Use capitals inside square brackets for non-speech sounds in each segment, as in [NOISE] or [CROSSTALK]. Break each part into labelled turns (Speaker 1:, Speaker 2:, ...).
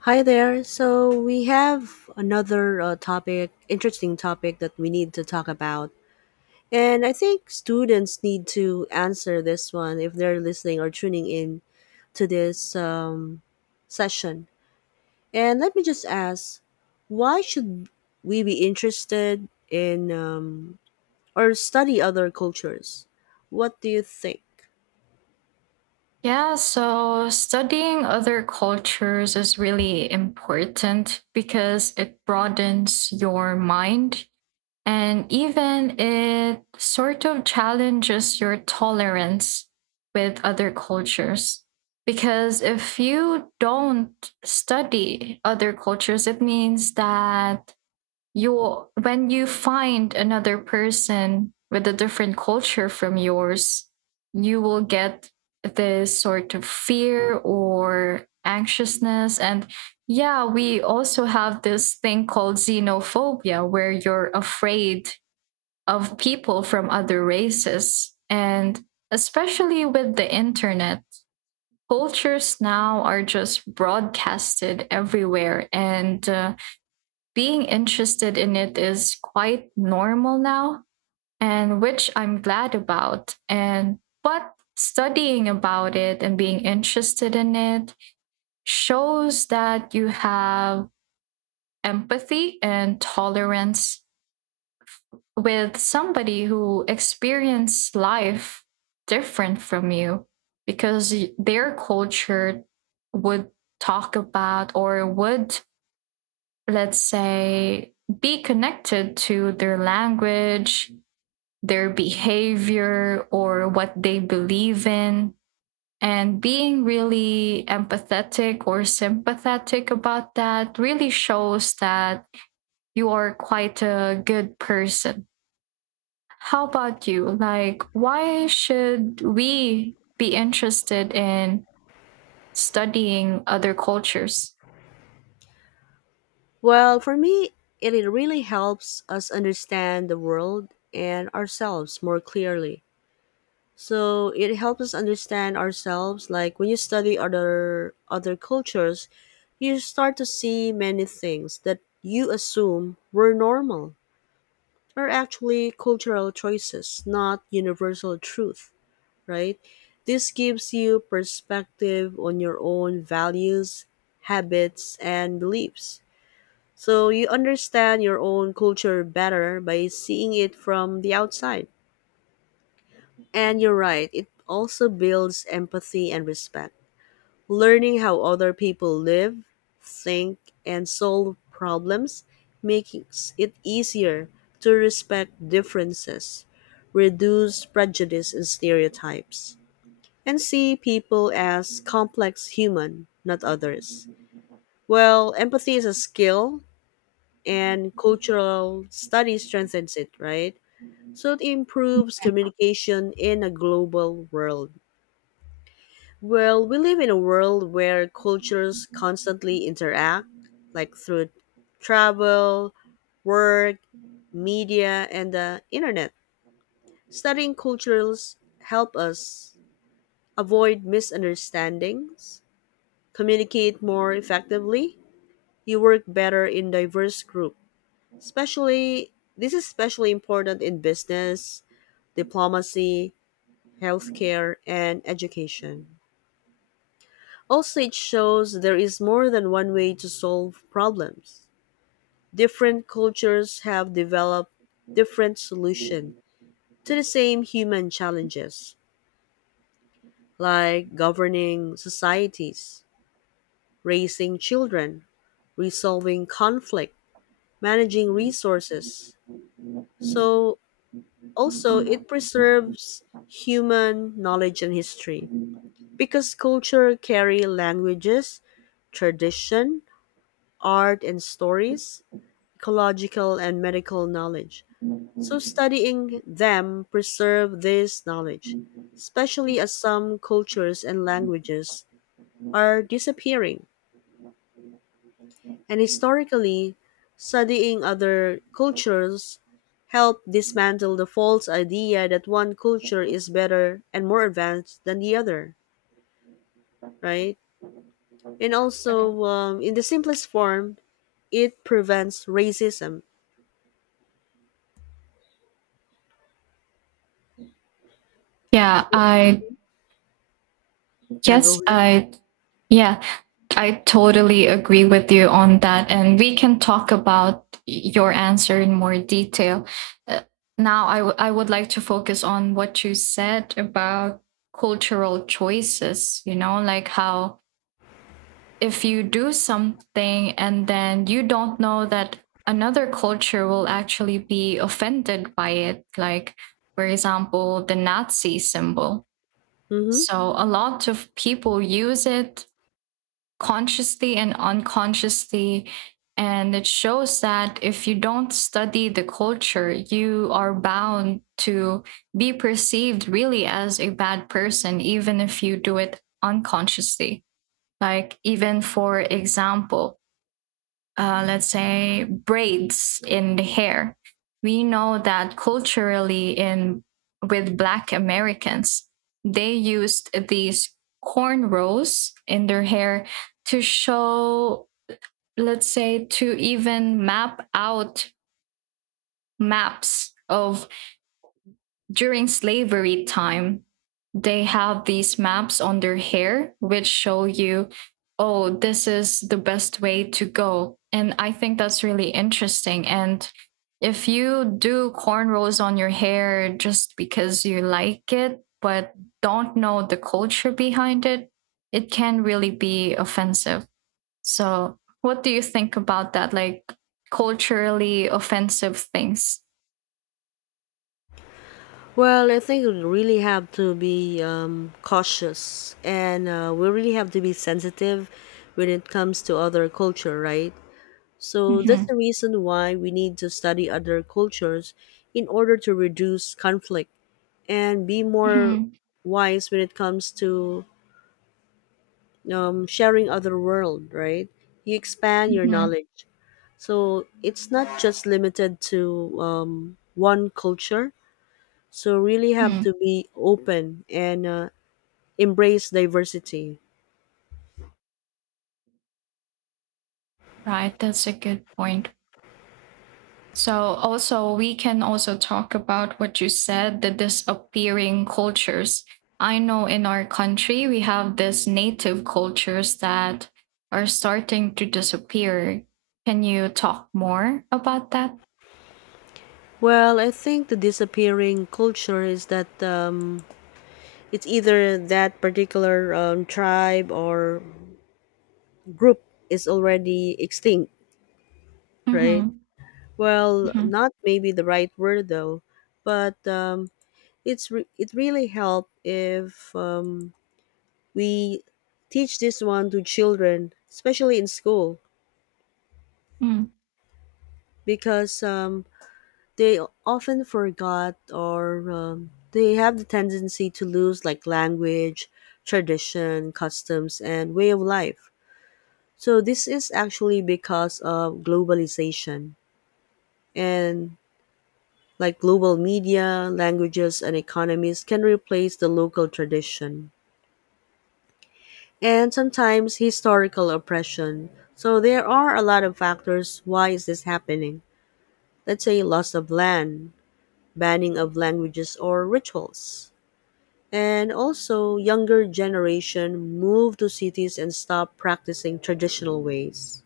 Speaker 1: Hi there. So we have another topic, interesting topic that we need to talk about. And I think students need to answer this one if they're listening or tuning in to this session. And let me just ask why should we be interested in or study other cultures? What do you think?
Speaker 2: Yeah, so studying other cultures is really important because it broadens your mind and even it sort of challenges your tolerance with other cultures. Because if you don't study other cultures, it means that you when you find another person with a different culture from yours, you will get this sort of fear or anxiousness and yeah, we also have this thing called xenophobia where you're afraid of people from other races and especially with the internet cultures now are just broadcasted everywhere and being interested in it is quite normal now, and which I'm glad about. And but studying about it and being interested in it shows that you have empathy and tolerance with somebody who experienced life different from you because their culture would talk about or would, let's say, be connected to their language, their behavior, or what they believe in. And being really empathetic or sympathetic about that really shows that you are quite a good person. How about you? Like, why should we be interested in studying other cultures?
Speaker 1: Well, for me, it really helps us understand the world and ourselves more clearly. So it helps us understand ourselves. Like when you study other cultures, you start to see many things that you assume were normal are actually cultural choices, not universal truth, right? This gives you perspective on your own values, habits, and beliefs. So you understand your own culture better by seeing it from the outside. And you're right, it also builds empathy and respect. Learning how other people live, think, and solve problems makes it easier to respect differences, reduce prejudice and stereotypes, and see people as complex human, not others. Well, empathy is a skill, and cultural study strengthens it, right? So it improves communication in a global world. Well, we live in a world where cultures constantly interact, like through travel, work, media, and the internet. Studying cultures help us avoid misunderstandings, communicate more effectively, you work better in diverse group. Especially this is especially important in business, diplomacy, healthcare, and education. Also, it shows there is more than one way to solve problems. Different cultures have developed different solutions to the same human challenges, like governing societies, raising children, resolving conflict, managing resources. So, also, it preserves human knowledge and history because culture carry languages, tradition, art, and stories ecological and medical knowledge. So studying them preserve this knowledge, especially as some cultures and languages are disappearing. And historically, studying other cultures help dismantle the false idea that one culture is better and more advanced than the other, right? And also, in the simplest form, it prevents racism.
Speaker 2: Yeah,
Speaker 1: Yeah, go
Speaker 2: guess
Speaker 1: ahead.
Speaker 2: I, yeah, I totally agree with you on that. And we can talk about your answer in more detail. Uh, now, I would like to focus on what you said about cultural choices, like how if you do something and then you don't know that another culture will actually be offended by it, like, for example, the Nazi symbol.
Speaker 1: Hmm.
Speaker 2: So a lot of people use it consciously and unconsciously. And it shows that if you don't study the culture, you are bound to be perceived really as a bad person, even if you do it unconsciously. Like, even for example, let's say, braids in the hair. We know that culturally, in with Black Americans, they used these cornrows in their hair to show, let's say, to even map out maps of during slavery time, they have these maps on their hair which show you, oh, this is the best way to go. And I think that's really interesting. And if you do cornrows on your hair just because you like it, but don't know the culture behind it, it can really be offensive. So, what do you think about that? Like culturally offensive things?
Speaker 1: Well, I think we really have to be cautious and we really have to be sensitive when it comes to other culture, right? So
Speaker 2: Mm-hmm.
Speaker 1: that's the reason why we need to study other cultures in order to reduce conflict and be more
Speaker 2: Mm-hmm.
Speaker 1: wise when it comes to sharing other world, right? You expand your
Speaker 2: Mm-hmm.
Speaker 1: knowledge. So it's not just limited to one culture. So really have
Speaker 2: Mm-hmm.
Speaker 1: to be open and embrace diversity?
Speaker 2: Right, that's a good point. So also we can also talk about what you said, the disappearing cultures. I know in our country we have these native cultures that are starting to disappear. Can you talk more about that?
Speaker 1: Well, I think the disappearing culture is that it's either that particular tribe or group is already extinct, right?
Speaker 2: Mm-hmm.
Speaker 1: Well,
Speaker 2: Mm-hmm.
Speaker 1: not maybe the right word though, but it really help if we teach this one to children, especially in school,
Speaker 2: Mm-hmm.
Speaker 1: because they often forgot or they have the tendency to lose like language, tradition, customs, and way of life. So this is actually because of globalization and like global media, languages, and economies can replace the local tradition and sometimes historical oppression. So there are a lot of factors why is this happening? Let's say loss of land, banning of languages or rituals. And also younger generation move to cities and stop practicing traditional ways.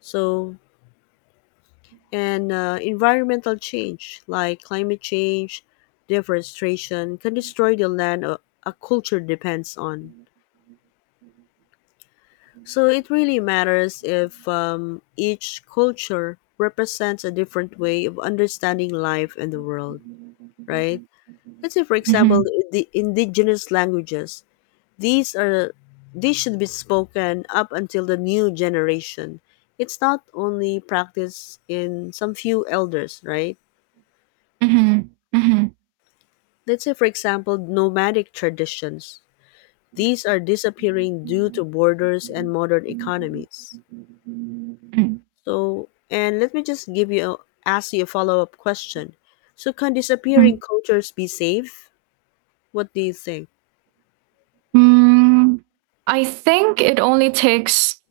Speaker 1: So and environmental change like climate change, deforestation can destroy the land a culture depends on. So it really matters if each culture represents a different way of understanding life and the world, right? Let's say, for example, the indigenous languages. These are these should be spoken up until the new generation. It's not only practiced in some few elders, right?
Speaker 2: Mm-hmm. Mm-hmm.
Speaker 1: Let's say for example nomadic traditions. These are disappearing due to borders and modern
Speaker 2: Mm-hmm.
Speaker 1: economies.
Speaker 2: Mm-hmm,
Speaker 1: So, and let me just give you ask you a follow-up question. So can
Speaker 2: mm-hmm.
Speaker 1: disappearing cultures be saved? What do you think?
Speaker 2: Mm, I think it only takes,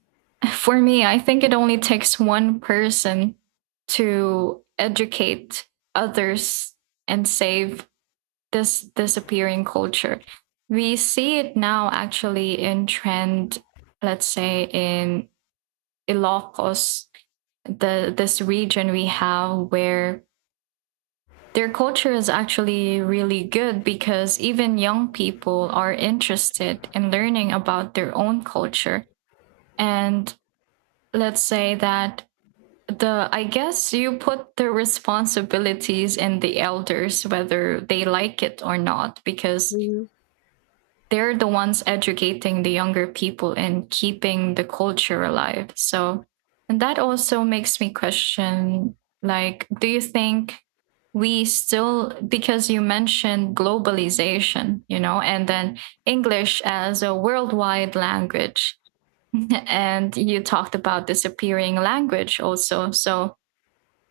Speaker 2: for me, I think it only takes one person to educate others and save this disappearing culture. We see it now actually in trend, let's say in Ilocos, the this region we have where their culture is actually really good because even young people are interested in learning about their own culture. And let's say that the I guess you put the responsibilities in the elders whether they like it or not because
Speaker 1: Mm-hmm.
Speaker 2: they're the ones educating the younger people and keeping the culture alive. So, and that also makes me question like, do you think we still, because you mentioned globalization, and then English as a worldwide language, [LAUGHS] and you talked about disappearing language also. So,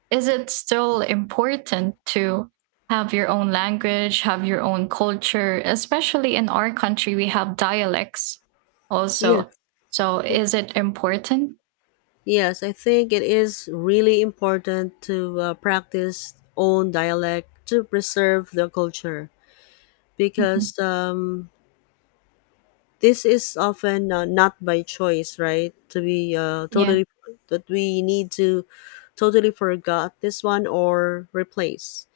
Speaker 2: is it still important to have your own language, have your own culture, especially in our country, we have dialects
Speaker 1: Yeah.
Speaker 2: also. So is it important?
Speaker 1: Yes, I think it is really important to practice own dialect to preserve the culture
Speaker 2: Mhm.
Speaker 1: because this is often not by choice, right? To be
Speaker 2: Yeah.
Speaker 1: totally that we need to totally forgot this one or replace.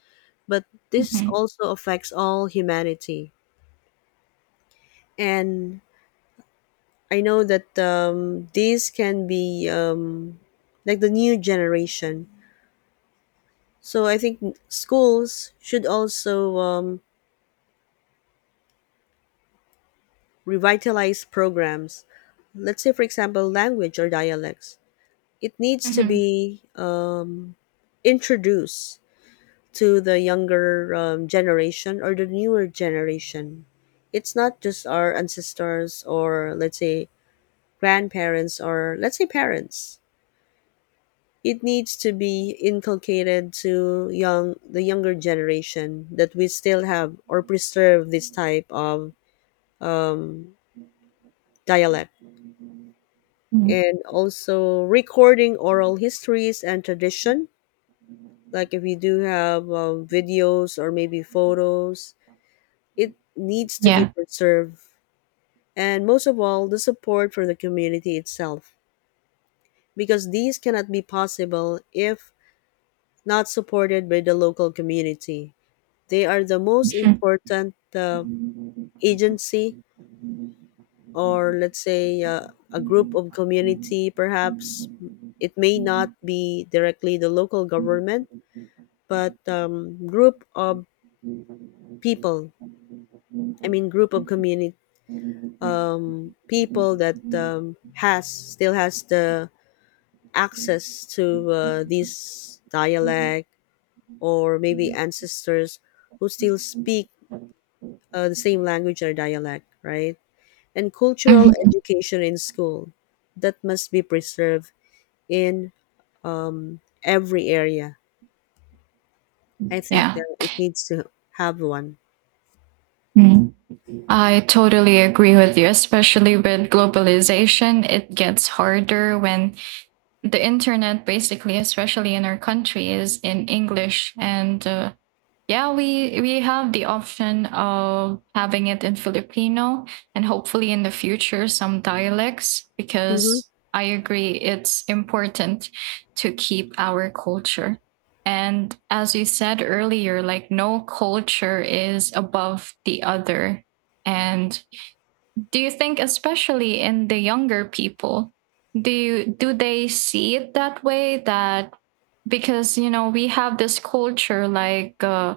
Speaker 1: But this
Speaker 2: Mhm.
Speaker 1: also affects all humanity, and I know that these can be like the new generation. So I think schools should also revitalize programs. Let's say, for example, language or dialects. It needs to
Speaker 2: Mhm.
Speaker 1: be introduced to the younger generation or the newer generation. It's not just our ancestors or, let's say, grandparents or, let's say, parents. It needs to be inculcated to young the younger generation that we still have or preserve this type of um, dialect,
Speaker 2: Mhm.
Speaker 1: and also recording oral histories and tradition, like if you do have videos or maybe photos, it needs to be
Speaker 2: Yeah.
Speaker 1: preserved, and most of all the support for the community itself because these cannot be possible if not supported by the local community. They are the most
Speaker 2: Mhm.
Speaker 1: important agency or let's say a group of community perhaps. It may not be directly the local government, but group of people, I mean group of community, people that has the access to this dialect or maybe ancestors who still speak the same language or dialect, right? And cultural
Speaker 2: Mhm.
Speaker 1: education in school that must be preserved in every area. I think
Speaker 2: Yeah.
Speaker 1: that it needs to have one.
Speaker 2: Mhm. I totally agree with you, especially with globalization. It gets harder when the internet, basically, especially in our country, is in English and yeah, we have the option of having it in Filipino and hopefully in the future some dialects
Speaker 1: Mm-hmm.
Speaker 2: because I agree it's important to keep our culture. And as you said earlier, like no culture is above the other. And do you think especially in the younger people, do they see it that way that because we have this culture like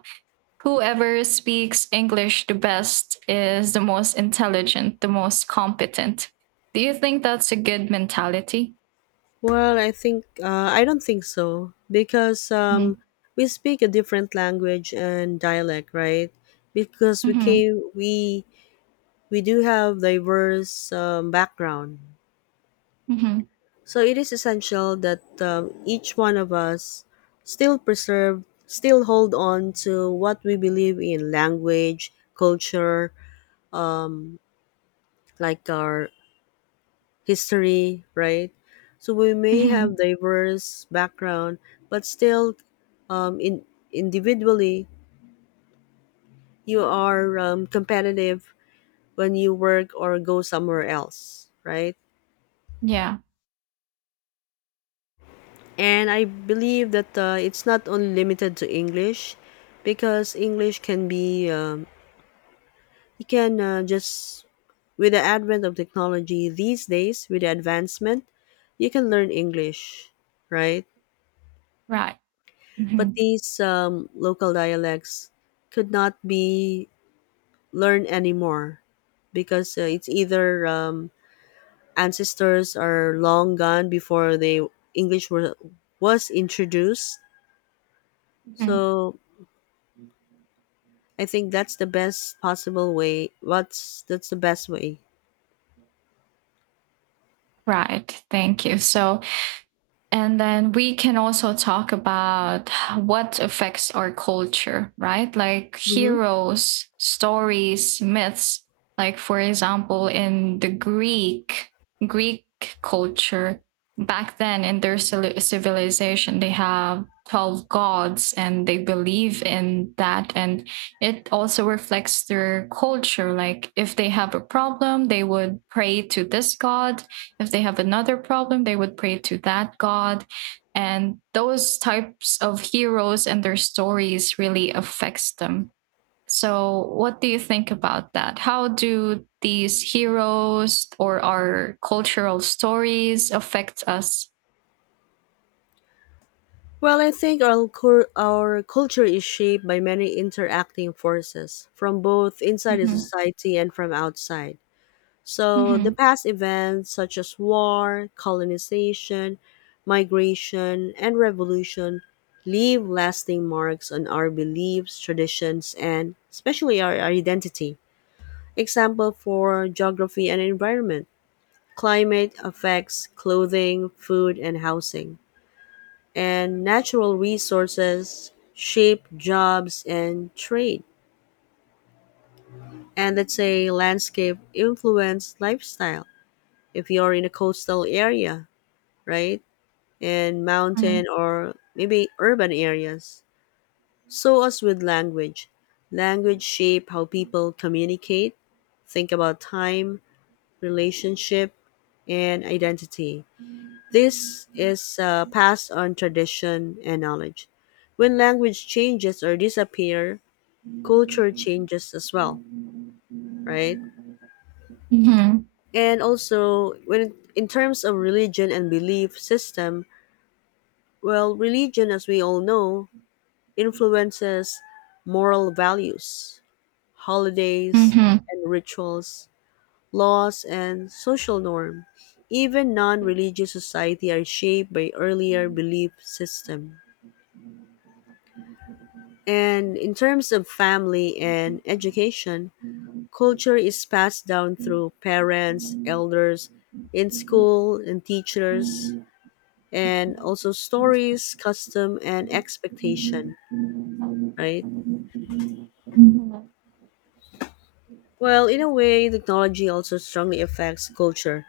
Speaker 2: whoever speaks English the best is the most intelligent, the most competent. Do you think that's a good mentality?
Speaker 1: Well, I think I don't think so because
Speaker 2: Mm-hmm.
Speaker 1: we speak a different language and dialect, right? Because we
Speaker 2: Mm-hmm.
Speaker 1: came, we do have diverse background,
Speaker 2: Mm-hmm.
Speaker 1: so it is essential that each one of us still preserve, still hold on to what we believe in language, culture, like our history, right? So we may
Speaker 2: Mm-hmm.
Speaker 1: have diverse background, but still, in individually, you are competitive when you work or go somewhere else, right?
Speaker 2: Yeah,
Speaker 1: And I believe that it's not only limited to English, because English can be you can just with the advent of technology these days, with the advancement, you can learn English, right?
Speaker 2: right.
Speaker 1: But
Speaker 2: Mm-hmm.
Speaker 1: these local dialects could not be learned anymore because it's either ancestors are long gone before the English were, was introduced.
Speaker 2: Mm-hmm.
Speaker 1: So I think that's the best possible way. What's That's the best way?
Speaker 2: Right. Thank you. So, and then we can also talk about what affects our culture, right? Like
Speaker 1: Hmm.
Speaker 2: heroes, stories, myths. Like, for example, in the Greek culture, back then in their civilization, they have 12 gods and they believe in that. And it also reflects their culture. Like, if they have a problem, they would pray to this god if they have another problem, they would pray to that God. And those types of heroes and their stories really affects them. So, what do you think about that? How do these heroes or our cultural stories affect us?
Speaker 1: Well, I think our culture is shaped by many interacting forces from both inside the
Speaker 2: Mm-hmm.
Speaker 1: society and from outside. So the
Speaker 2: Mm-hmm.
Speaker 1: past events such as war, colonization, migration, and revolution leave lasting marks on our beliefs, traditions, and especially our identity. Example for geography and environment. Climate affects clothing, food, and housing. And natural resources shape jobs and trade. And let's say landscape influence lifestyle. If you're in a coastal area, right? In mountain or maybe urban areas. So as with language, language shape how people communicate, think about time, relationship, and identity. This is passed on tradition and knowledge. When language changes or disappear, culture changes as well, right?
Speaker 2: Mm-hmm.
Speaker 1: And also, when in terms of religion and belief system, well, religion, as we all know, influences moral values, holidays
Speaker 2: Mm-hmm.
Speaker 1: and rituals, laws and social norm. Even non-religious society are shaped by earlier belief system. And in terms of family and education, culture is passed down through parents, elders, in school and teachers, and also stories, custom and expectation, right?
Speaker 2: Mm-hmm.
Speaker 1: Well, in a way, technology also strongly affects culture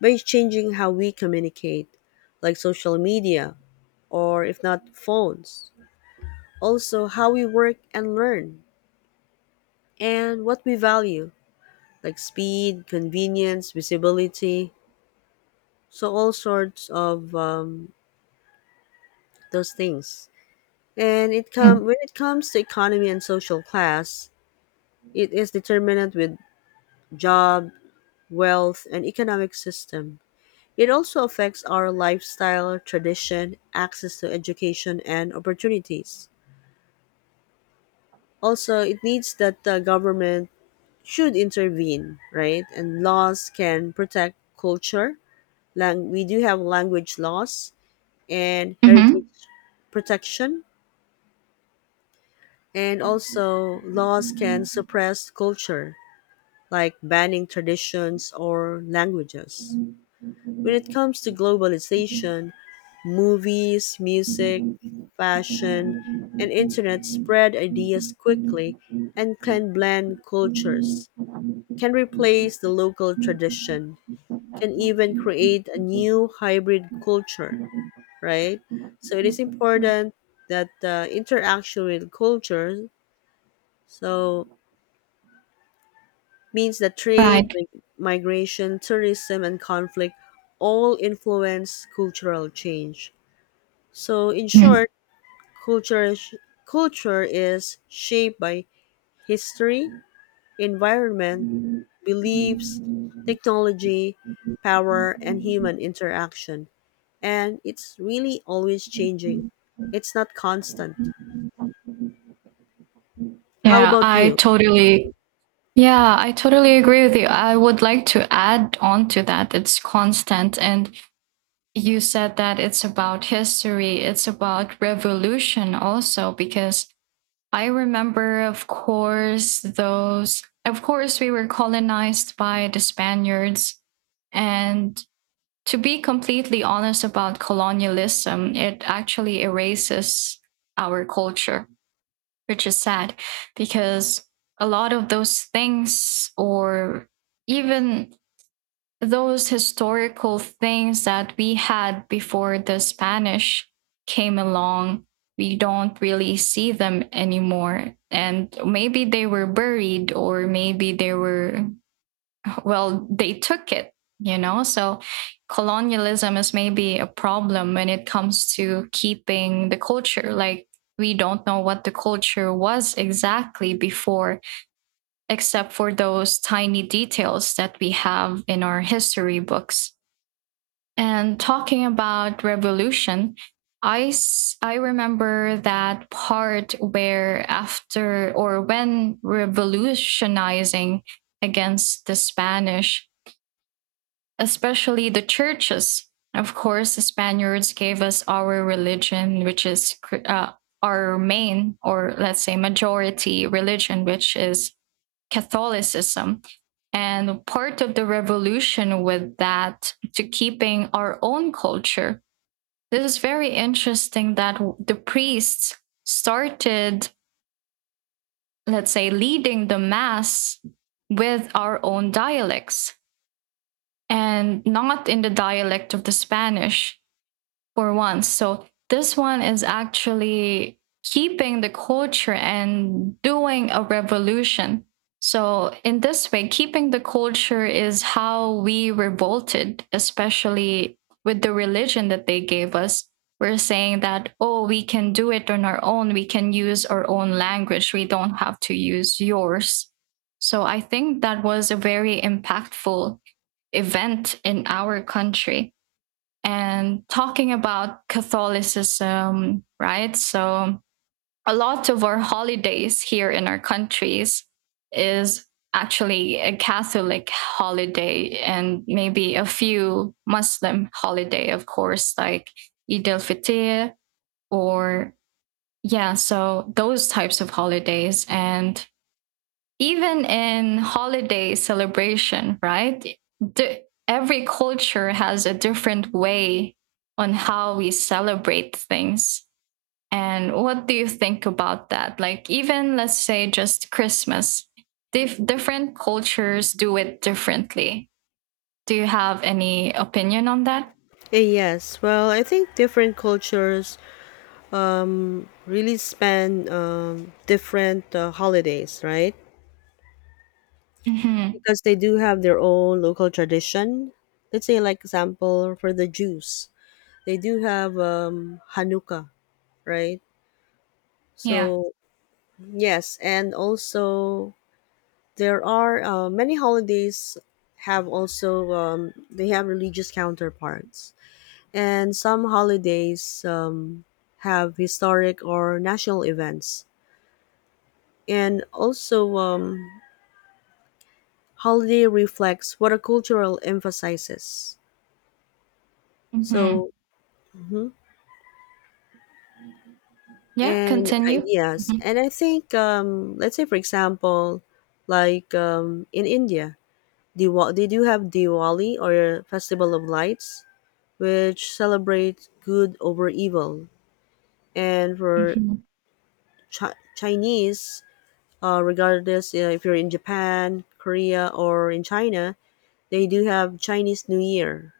Speaker 1: by changing how we communicate, like social media, or if not, phones. Also, how we work and learn, and what we value, like speed, convenience, visibility. So, all sorts of those things. And it come when it comes to economy and social class, it is determinant with job, wealth, and economic system. It also affects our lifestyle, tradition, access to education, and opportunities. Also, it needs that the government should intervene, right? And laws can protect culture. We do have language laws and
Speaker 2: Mm-hmm.
Speaker 1: heritage protection, and also laws can suppress culture, like banning traditions or languages. When it comes to
Speaker 2: Mm-hmm.
Speaker 1: globalization, movies, music, fashion, and internet spread ideas quickly and can blend cultures, can replace the local tradition, can even create a new hybrid culture, right? So it is important that interaction with culture so means that trade,
Speaker 2: Right.
Speaker 1: migration, tourism, and conflict all influence cultural change. So in
Speaker 2: Mhm.
Speaker 1: short, Culture is, culture is shaped by history, environment, beliefs, technology, power, and human interaction. And it's really always changing. It's not constant. How
Speaker 2: Yeah,
Speaker 1: about you?
Speaker 2: I totally agree with you. I would like to add on to that. It's constant. And you said that it's about history, it's about revolution also, because I remember, of course, those. Of course, we were colonized by the Spaniards. And to be completely honest about colonialism, it actually erases our culture, which is sad because a lot of those things, or even those historical things that we had before the Spanish came along, we don't really see them anymore. And maybe they were buried, or maybe they were, well, they took it, you know? So colonialism is maybe a problem when it comes to keeping the culture. Like, we don't know what the culture was exactly before, except for those tiny details that we have in our history books. And talking about revolution, I remember that part where after or when revolutionizing against the Spanish, especially the churches. Of course, the Spaniards gave us our religion, which is our main or let's say majority religion, which is Catholicism. And part of the revolution with that to keeping our own culture, this is very interesting that the priests started, let's say, leading the Mass with our own dialects and not in the dialect of the Spanish for once. So this one is actually keeping the culture and doing a revolution. So, in this way, keeping the culture is how we revolted, especially with the religion that they gave us. We're saying that, oh, we can do it on our own. We can use our own language. We don't have to use yours. So, I think that was a very impactful event in our country and talking about Catholicism, right? So a lot of our holidays here in our countries is actually a Catholic holiday and maybe a few Muslim holiday, of course, like Eid al-Fitr or yeah, so those types of holidays and even in holiday celebration, right? Every culture has a different way on how we celebrate things. And what do you think about that? Like, even let's say just Christmas, different cultures do it differently. Do you have any opinion on that?
Speaker 1: Yes, well, I think different cultures really span different holidays, right?
Speaker 2: Mm-hmm.
Speaker 1: Because they do have their own local tradition. Let's say, like example for the Jews, they do have Hanukkah, right?
Speaker 2: Yeah.
Speaker 1: So yes, and also there are many holidays have also they have religious counterparts, and some holidays have historic or national events, and also holiday reflects what a cultural emphasizes.
Speaker 2: Mm-hmm.
Speaker 1: So. Mhm.
Speaker 2: Yeah, continue.
Speaker 1: Yes,
Speaker 2: Mhm.
Speaker 1: and I think let's say for example like in India, they do have Diwali or festival of lights, which celebrates good over evil, and for
Speaker 2: Mhm.
Speaker 1: Chinese, regardless if you're in Japan, Korea, or in China, they do have Chinese New Year,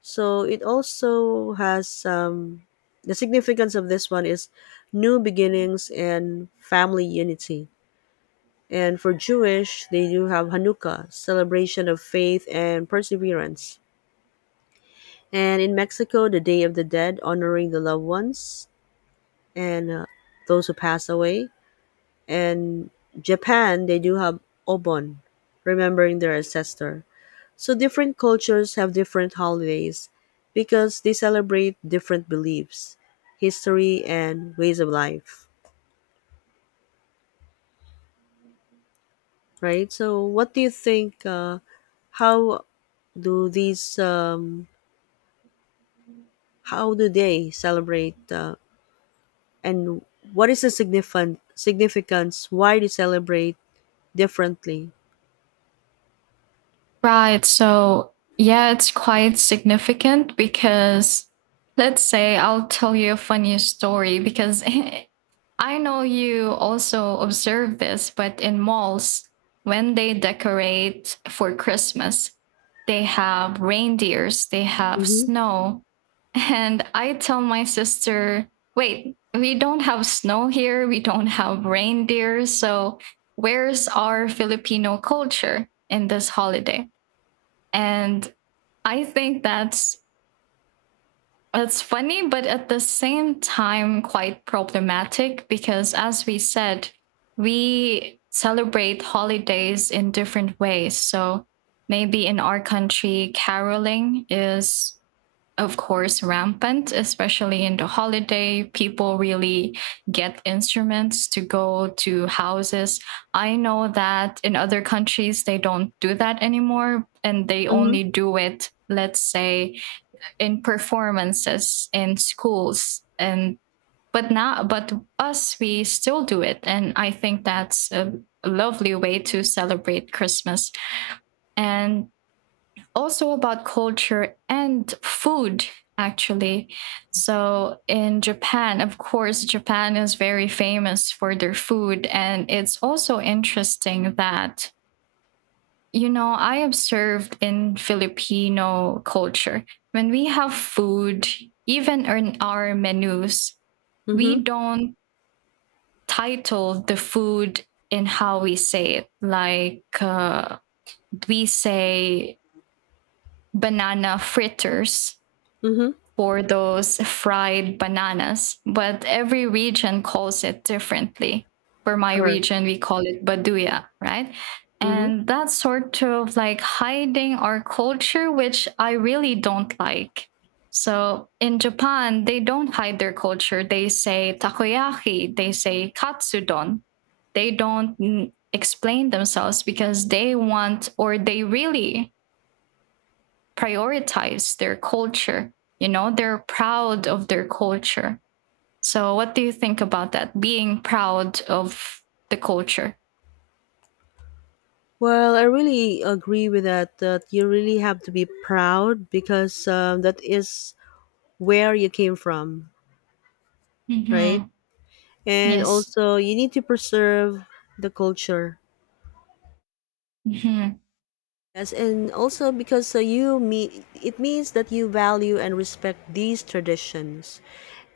Speaker 1: so it also has the significance of this one is new beginnings and family unity. And for Jewish, they do have Hanukkah, celebration of faith and perseverance. And in Mexico, the Day of the Dead, honoring the loved ones and those who pass away. And Japan, they do have Obon, remembering their ancestor. So different cultures have different holidays because they celebrate different beliefs, history, and ways of life. Right? So, what do you think? How do these how do they celebrate, and what is the significant significance? Why they celebrate differently?
Speaker 2: Right. So, yeah, it's quite significant because let's say I'll tell you a funny story because [LAUGHS] I know you also observe this, but in malls, when they decorate for Christmas, they have reindeers, they have
Speaker 1: Mm-hmm.
Speaker 2: snow. [LAUGHS] And I tell my sister, wait, we don't have snow here, we don't have reindeer. So, where's our Filipino culture in this holiday? And I think that's funny, but at the same time, quite problematic because, as we said, we celebrate holidays in different ways. So maybe in our country, caroling is, of course, rampant, especially in the holiday. People really get instruments to go to houses. I know that in other countries they don't do that anymore and they
Speaker 1: Mm-hmm.
Speaker 2: only do it, let's say, in performances in schools. And but now, but us, we still do it and I think that's a lovely way to celebrate Christmas. And also about culture and food, actually, so in Japan, of course, Japan is very famous for their food and it's also interesting that I observed in Filipino culture, when we have food, even in our menus,
Speaker 1: Mm-hmm.
Speaker 2: we don't title the food in how we say it. Like, we say banana fritters
Speaker 1: Mm-hmm.
Speaker 2: for those fried bananas, but every region calls it differently. For my
Speaker 1: Correct.
Speaker 2: region, we call it baduya, right?
Speaker 1: Mm-hmm.
Speaker 2: And that's sort of like hiding our culture, which I really don't like. So in Japan, they don't hide their culture. They say takoyaki, they say katsudon. They don't explain themselves because they want or they really prioritize their culture. They're proud of their culture. So, what do you think about that? Being proud of the culture.
Speaker 1: Well, I really agree with that. That you really have to be proud because that is where you came from, right?
Speaker 2: Mm-hmm.
Speaker 1: And
Speaker 2: Yes.
Speaker 1: also, you need to preserve the culture.
Speaker 2: Mm-hmm.
Speaker 1: Yes, and also because you mean it means that you value and respect these traditions,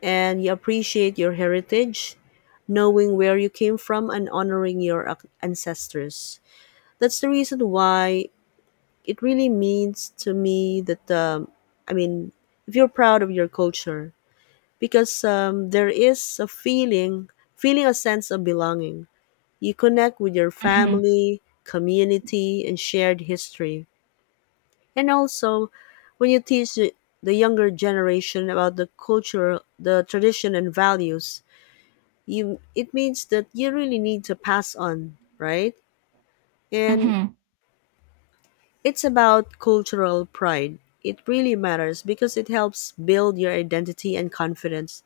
Speaker 1: and you appreciate your heritage, knowing where you came from and honoring your ancestors. That's the reason why it really means to me that I mean, if you're proud of your culture, because there is a feeling a sense of belonging. You connect with your
Speaker 2: Mm-hmm.
Speaker 1: family, community, and shared history. And also, when you teach the younger generation about the culture, the tradition, and values, you it means that you really need to pass on, right? And
Speaker 2: Mm-hmm.
Speaker 1: it's about cultural pride. It really matters because it helps build your identity and confidence.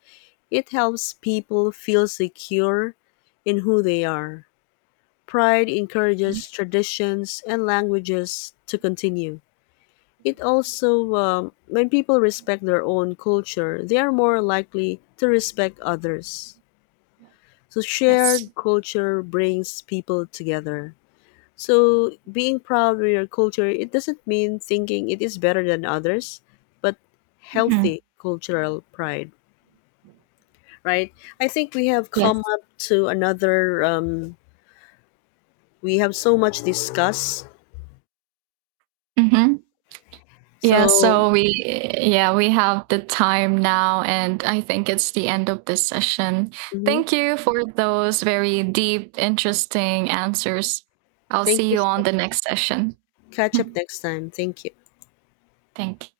Speaker 1: It helps people feel secure in who they are. Pride encourages traditions and languages to continue. It also when people respect their own culture they are more likely to respect others. So
Speaker 2: Yes.
Speaker 1: shared culture brings people together. So being proud of your culture, it doesn't mean thinking it is better than others, but
Speaker 2: Mm-hmm.
Speaker 1: healthy cultural pride, right? I think we have come
Speaker 2: Yes.
Speaker 1: up to another. We have so much discuss.
Speaker 2: Mm-hmm. Yeah.
Speaker 1: So
Speaker 2: So we have the time now, and I think it's the end of this session.
Speaker 1: mhm.
Speaker 2: Thank you for those very deep, interesting answers. I'll
Speaker 1: Thank
Speaker 2: see
Speaker 1: you.
Speaker 2: you
Speaker 1: So
Speaker 2: on the next session. [LAUGHS]
Speaker 1: catch up next time. Thank you.
Speaker 2: Thank you.